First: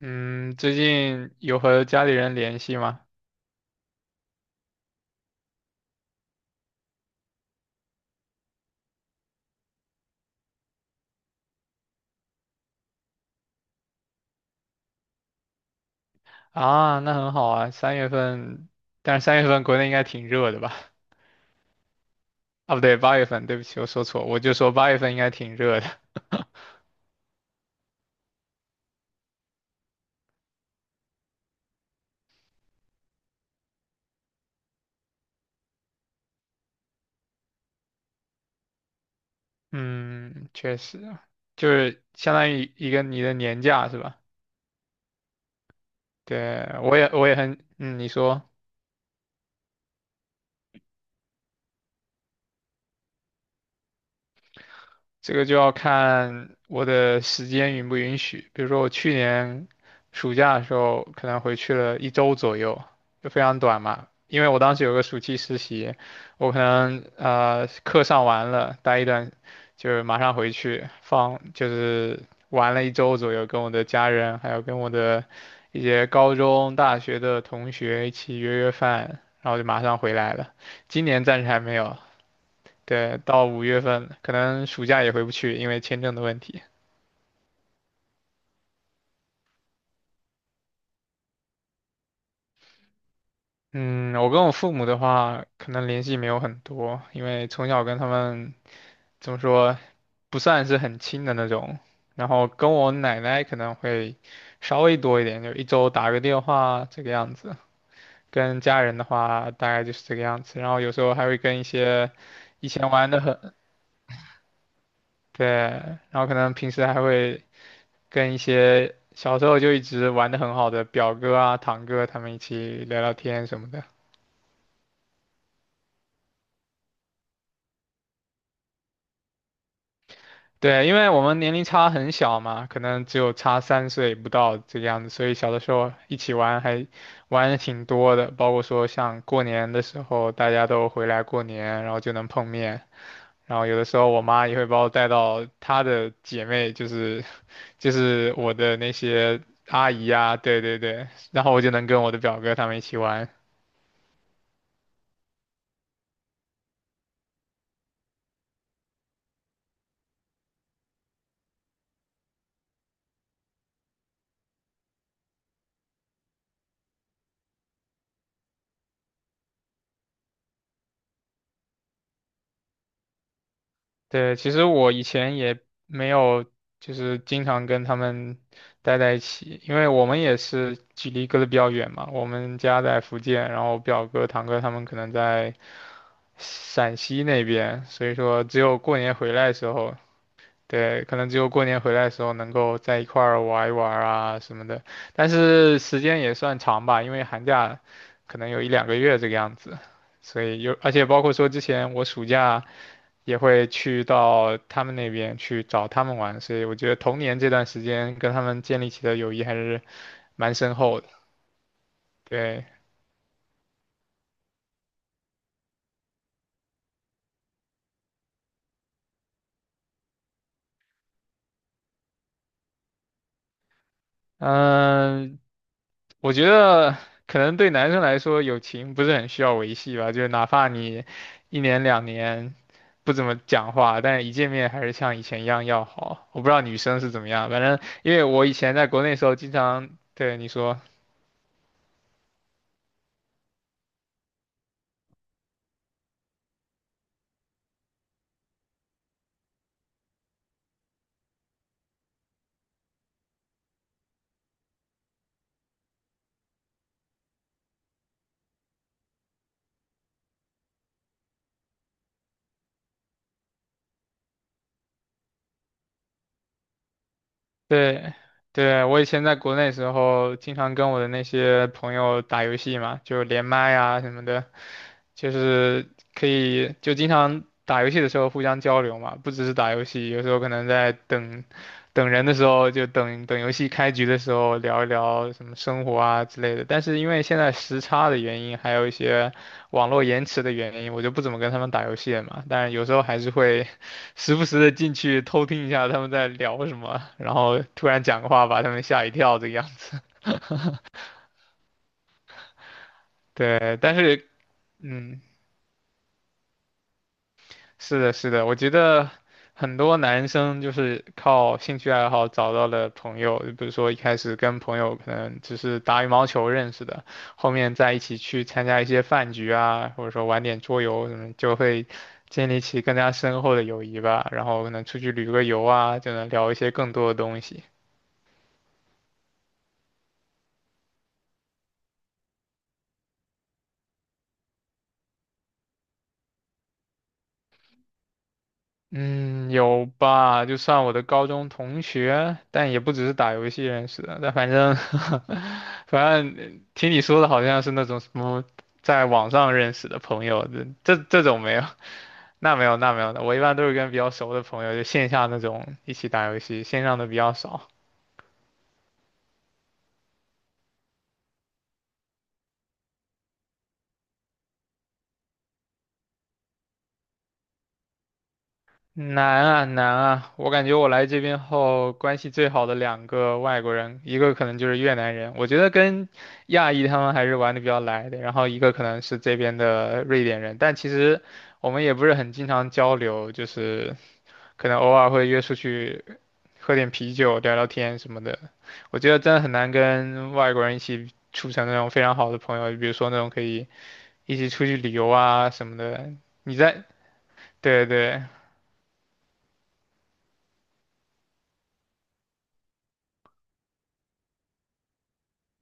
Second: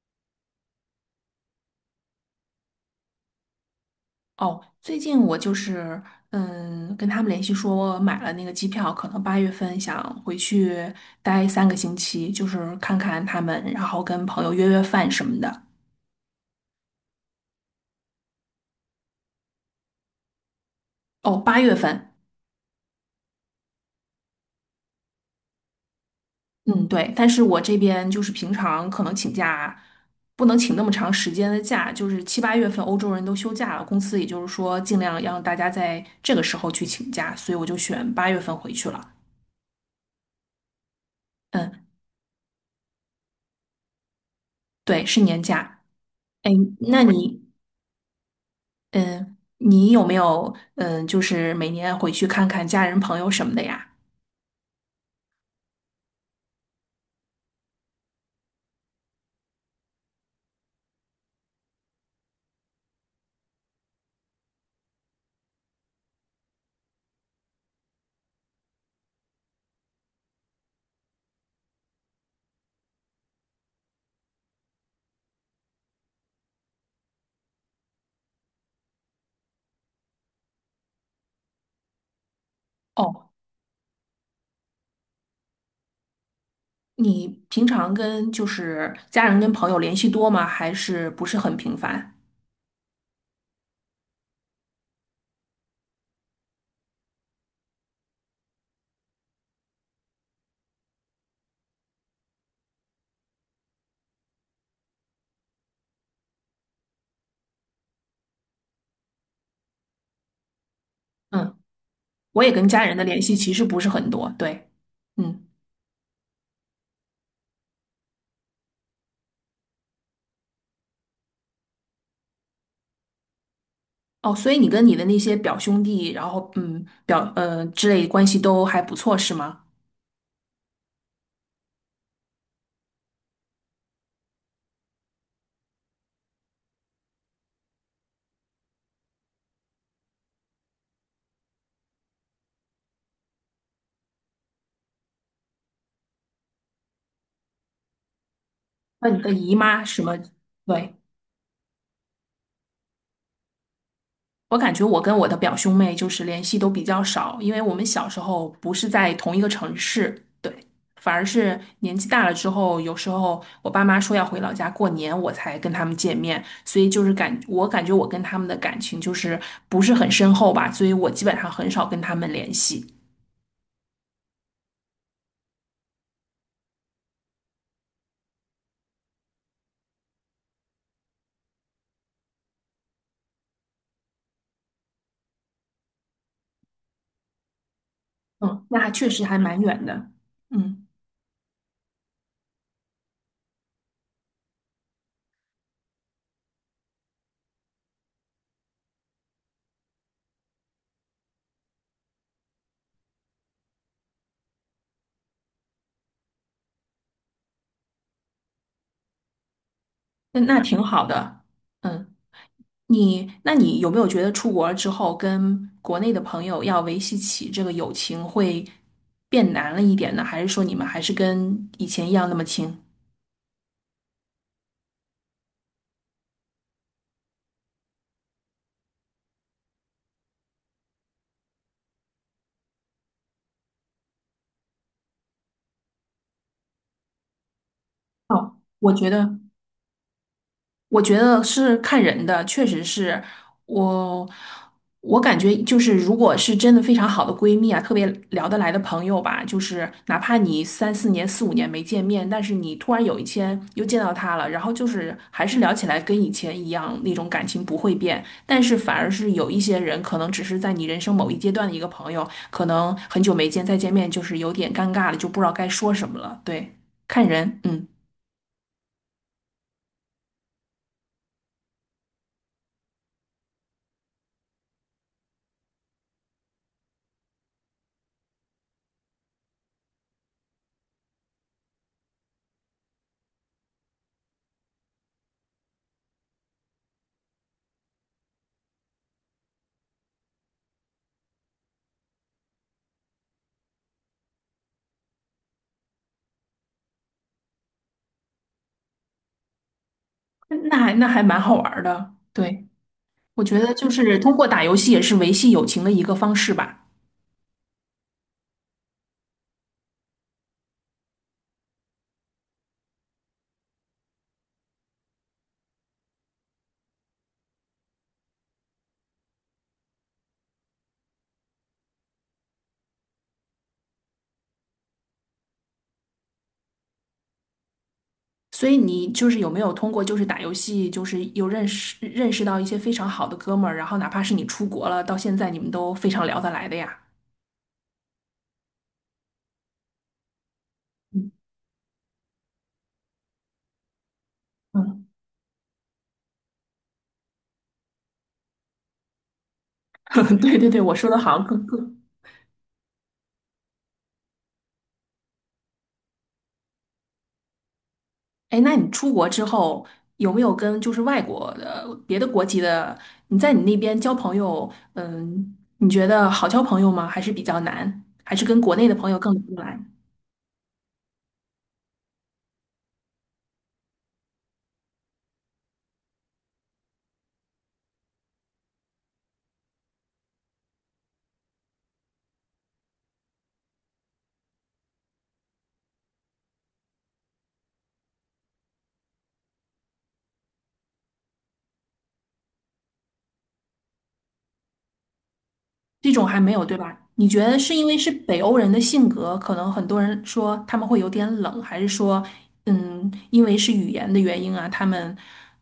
嗯，最近有和家里人联系吗？哦，最近我就是跟他们联系说，我买了那个机票，可能八月份想回去待3个星期，就是看看他们，然后跟朋友约约饭什么的。啊，那很好啊，三月份，但是三月份国内应该挺热的吧？哦，八月份，啊，不对，八月份，对不起，我说错，我就说八月份应该挺热的。嗯，对，但是我这边就是平常可能请假不能请那么长时间的假，就是七八月份欧洲人都休假了，公司也就是说尽量让大家在这个时候去请假，所以我就选八月份回去了。嗯，确实，就嗯，是相当于一个你的年假是吧？对，是年假。哎，对，我那也我也你？很，嗯，你说。嗯，你有没有就是每年回去看看家人、朋友什么的呀？这个就要看我的时间允不允许。比如说我去年暑假的时候，可能回去了一周左右，就非常短嘛。因为我当时有个暑期实习，我可能课上完了，待一段就是马上回去放，就是玩了一周左右，跟我的家人还有跟我的一些高中、大学的同学一起约约饭，然后就马上回来了。今年暂时还没有，对，哦，到5月份，可能暑假也回不去，因为签证的问题。你平常跟就是家人跟朋友联系多吗？还是不是很频繁？嗯，我跟我父母的话，可能联系没有很多，因为从小跟他们怎么说，不算是很亲的那种。然后跟我奶奶可能会稍微多一点，就一周打个电话这个样子。跟家人的话，大概就是这个样子。然后有时候还会嗯，跟一些我也跟以家前人的玩联的系其很，实不是很多，对，嗯，对，然后可能平时还会跟一些小时候就一直玩的很好的表哥啊、堂哥他们一起聊聊天什么的。哦，所以你跟你的那些表兄弟，然后表之类关系都还不错是吗？对，因为我们年龄差很小嘛，可能只有差3岁不到这个样子，所以小的时候一起玩还玩的挺多的，包括说像过年的时候大家都回来过年，然后就能碰面。然后有的时候我妈也会把我带到她的姐妹，就是就是我的那那你的些姨妈阿什姨么？啊，对对对，对，然后我就能跟我的表哥他们一起玩。我感觉我跟我的表兄妹就是联系都比较少，因为我们小时候不是在同一个城市，对，反而是年纪大了之后，有时候我爸妈说要回老家过年，我才跟他们见面，所以就是我感觉我跟他们的感情就是不是很深厚吧，所以我基本上很少跟他们联系。对，其实我以前也没有，就是经常跟他们待在一起，因为我们也是距离隔得比较远嘛。我们家在福建，然后表哥、堂哥他们可能在陕西那边，所以说只嗯，那有还过确年实回还来的蛮时远候，的。嗯，对，可能只有过年回来的时候能够在一块儿玩一玩啊什么的。但是时间也算长吧，因为寒假可能有一两个月这个样子，所以有，而且包括说之前我暑假。也会去到他们那边去找他们玩，所以我觉得童年这段时间跟他们建立起的友谊还是那蛮那深挺厚好的。的。嗯。对，你，那你有没有觉得出国了之后，跟国内的朋友要维系起这个友情会变难了一点呢？还是说你们还是跟以前一样那么亲？嗯，我觉得可能对男生来说，友情不是很需要维系吧，就是哪怕你一年两年不怎么讲话，但是一见面还是像以前一样要好。我不知道女生是怎么样，反正因为我以哦，前在国内的时候，经常，对，你说。我觉得是看人的，确实是我，我感觉就是，如果是真的非常好的闺蜜啊，特别聊得来的朋友吧，就是哪怕你3、4年、4、5年没见面，但是你突然有一天又见到她了，然后就是还是聊起来跟以前一样，那种感情不会变，但是反而是有一些人可能只是在你人生某一阶段的一个朋友，可能很久没见，再见面就是有点尴尬了，就不知道该说什么了。对，看人，嗯，对，对，我以前在国内时候，经常跟我的那些朋友打游戏嘛，就连麦啊什么的，就是可以就经常打游戏的时候互相交流嘛，不只是打游戏，有时候可能在等等人的时候，就等等游戏开局的时候聊一聊什么生活啊之类的。但是因为现在时差的原因，还有一些。网络延迟的原因，我就不怎么跟他们打游戏了嘛。但有时候还是会 时不时的进去偷听一下他们在聊什么，然后突然讲个话把他们吓一跳这个样子。那还还蛮好玩儿的，对。我觉得对，就但是是通过打游戏也是嗯，维系友情的一个方式吧。是的，是的，我觉得很多男生就是靠兴趣爱好找到了朋友，比如说一开始跟朋友可能只是打羽毛球认识的，后面在一起去参加一些饭局啊，或者说玩点桌游什么，就会建立起更加深厚的友谊吧。然后可能出去旅个游啊，就能聊一些更多的东西。所以你就是有没有通过就是打游戏，就是有认识到一些非常好的哥们儿，然后哪怕是你出国了，到现在你们都非常聊得来的呀。嗯，有吧，就算我的高嗯，中同学，但也不只是打游戏认识的。但反正，嗯，反正听你说的好像是那种什么在网上认识的朋 友，对对对，我这这说的这好种像没有，更。那没有的。我一般都是跟比较熟的朋友，就线下那种一起打游戏，线上的比较少。哎，那你出国之后有没有跟就是外国的别的国籍的，你在你那边交朋友，嗯，你觉得好交朋友吗？还是比较难？还是跟国内的朋友更难聊得啊来？难啊！我感觉我来这边后，关系最好的2个外国人，一个可能就是越南人，我觉得跟亚裔他们还是玩的比较来的，然后一个可能是这边的瑞典人，但其实我们也不是很经常交流，就是可能偶尔会约出去喝点啤酒、聊聊天什么的。我觉得真的很难跟外国人一起处成那种非常好的朋友，比如说那种可以一起出去旅游啊什么的。这种还没你有，对在，吧？你觉得是因对为是对。北欧人的性格，可能很多人说他们会有点冷，还是说，嗯，因为是语言的原因啊，他们，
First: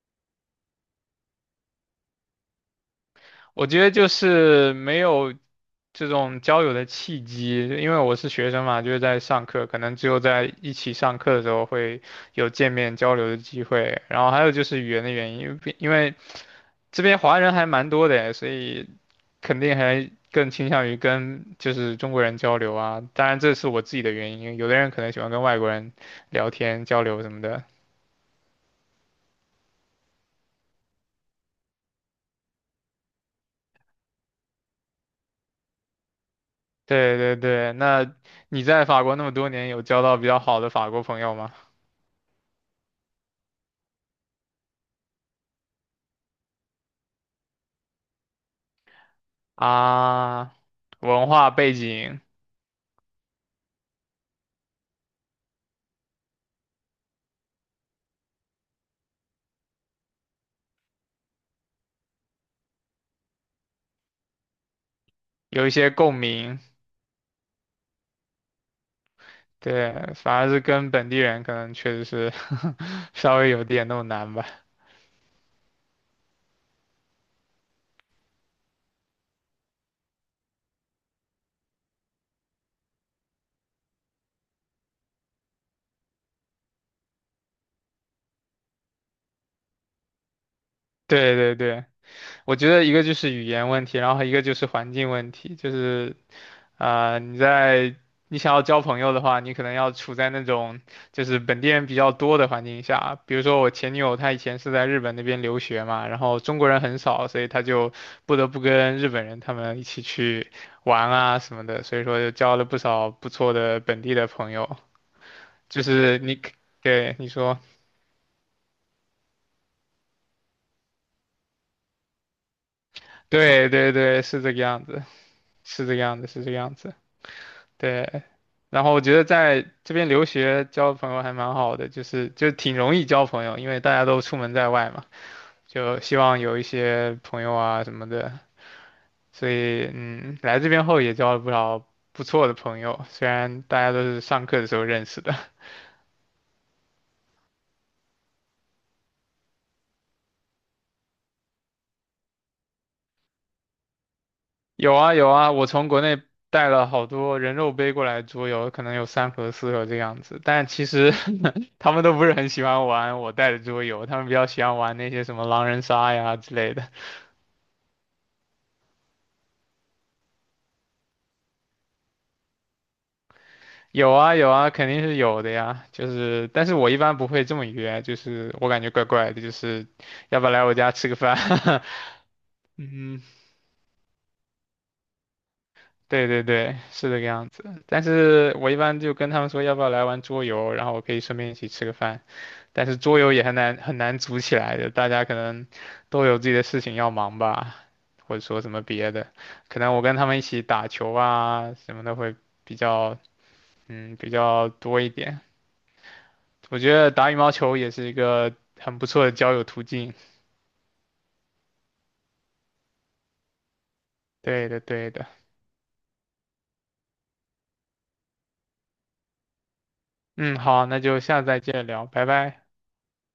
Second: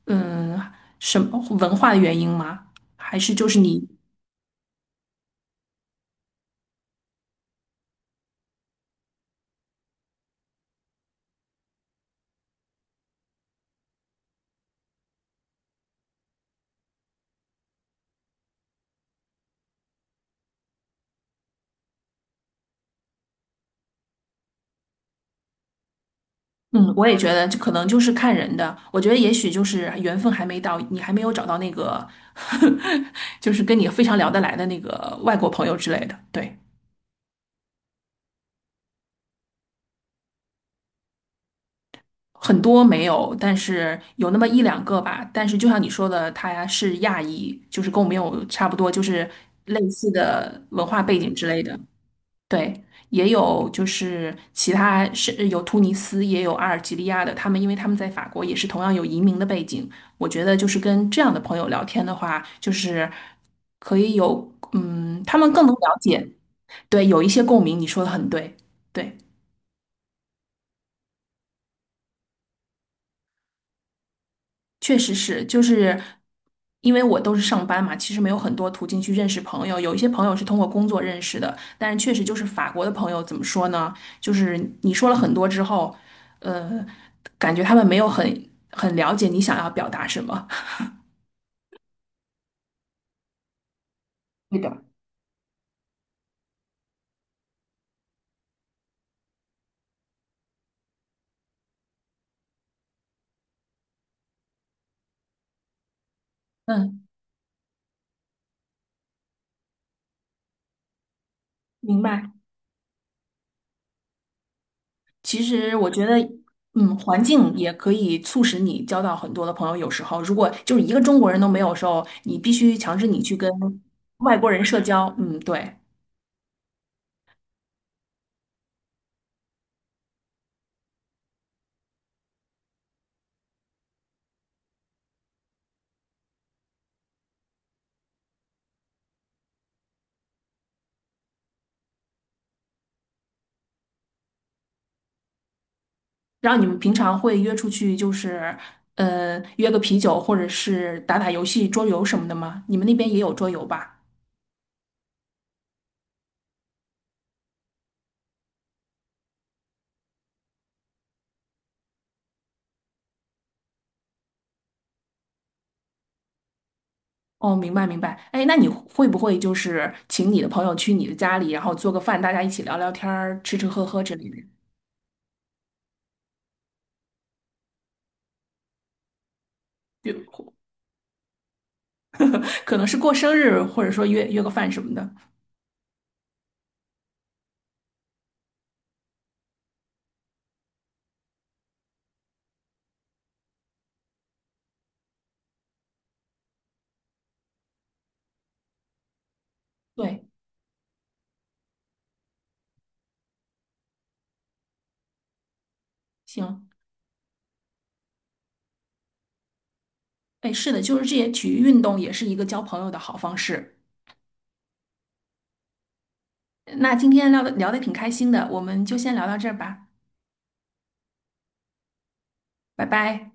嗯，什么文化的原因吗？还是就是我你，觉得就是没有这种交友的契机，因为我是学生嘛，就是在上课，可能只有在一起上课的时候会有见面交流的机会。然后还有就是语言的原因，因为这边华人还蛮多的，所以肯定还更倾向于跟就是中国人交流啊。当然这是我自己的原因，有的人可能喜欢跟外国人聊天嗯，交我也流什觉么得就的。可能就是看人的。我觉得也许就是缘分还没到，你还没有找到那个，就是跟你非常聊得来的那个外国朋友之类的。对。对对对，那你在法国那么多年，有交到比较好的法国朋友吗？很多没有，但是有那么1、2个吧。但是就像你说的，他是亚裔，就是跟我们有差不多，就是类似啊。的文化背文景之化类背的。景对，也有就是其他是有突尼斯，也有阿尔及利亚的，他们因为他们在法国也是同样有移民的背景。我觉得就是跟这样的朋友聊天的话，就是可以有，嗯，他们更有一能些了共解，鸣，对，有一些共鸣。你说的很对，对。对，反而是跟本地人可能确实是 稍微有点那么难吧。确实是，就是因为我都是上班嘛，其实没有很多途径去认识朋友。有一些朋友是通过工作认识的，但是确实就是法国的朋友怎么说呢？就是你说了很多之后，呃，感觉他们没有很了解你想要表达什么。对对对，我觉得一个就是语言问题，然后一个就对是的，环境问题，就是啊、你在你想要交朋友的话，你可能要处在那种就是本地人比较多的环境下。比如说我前女友，她以前是在日本那边留学嘛，然后中国人很嗯，少，所以她就不得不跟日本人他们一起去玩啊什么的，所明以说白。就交了不少不错的本地的朋友。其实就我觉得，是你嗯，对，环你境说，也可以促使你交到很多的朋友。有时候，如果就是一个中国人都没有的时候，你必须强制你去跟对对对，外是国这个人社样子，交。嗯，对。是这个样子，是这个样子。对，然后我觉得在这边留学交朋友还蛮好的，就是就挺容易交朋友，因为大家都出门在外嘛，就希望有一些朋友啊什么的，所以嗯，来这边后也交了不少不错的朋友，虽然大家都是上课的时候认识的。然后你们平常会约出去，就是约个啤酒，或者是打打游戏、桌游什么的吗？你们那边也有桌游吧？有啊有啊，我从国内带了好多人肉背过来桌游，可能有3盒4盒这样子，但其实 他们都不是很喜欢玩我带的桌游，他们比较喜欢玩那些什么狼人杀呀之类的。哦，明白明白。哎，那你会不会就是请你的朋友去你的家里，然后做个饭，大家一起聊聊天儿、吃吃喝喝有之类啊的？有啊，肯定是有的呀。就是，但是我一般不会这么约，就是我感觉怪怪的，就是要不要就来我家吃个饭？可能是过嗯，生日，或者说约约个饭什么的。对对对，是这个样子。但是我一般就跟他们说要不要来玩桌游，然后我可以顺便一起吃个饭。但是桌游也很难很难组起来的，大家可能都有自己的事情要忙吧，或者说什么别的。可能我跟对，他们一起打球啊什么的会比较嗯比较多一点。行，我觉得打羽毛球也是一个很不错的交友途径。哎，是的，就是这些体育运动也是一个交朋友的好方式。对的，对的。那今天聊的挺开心的，我们就先聊到这儿吧，嗯，好，那就下次再见聊，拜拜。拜拜。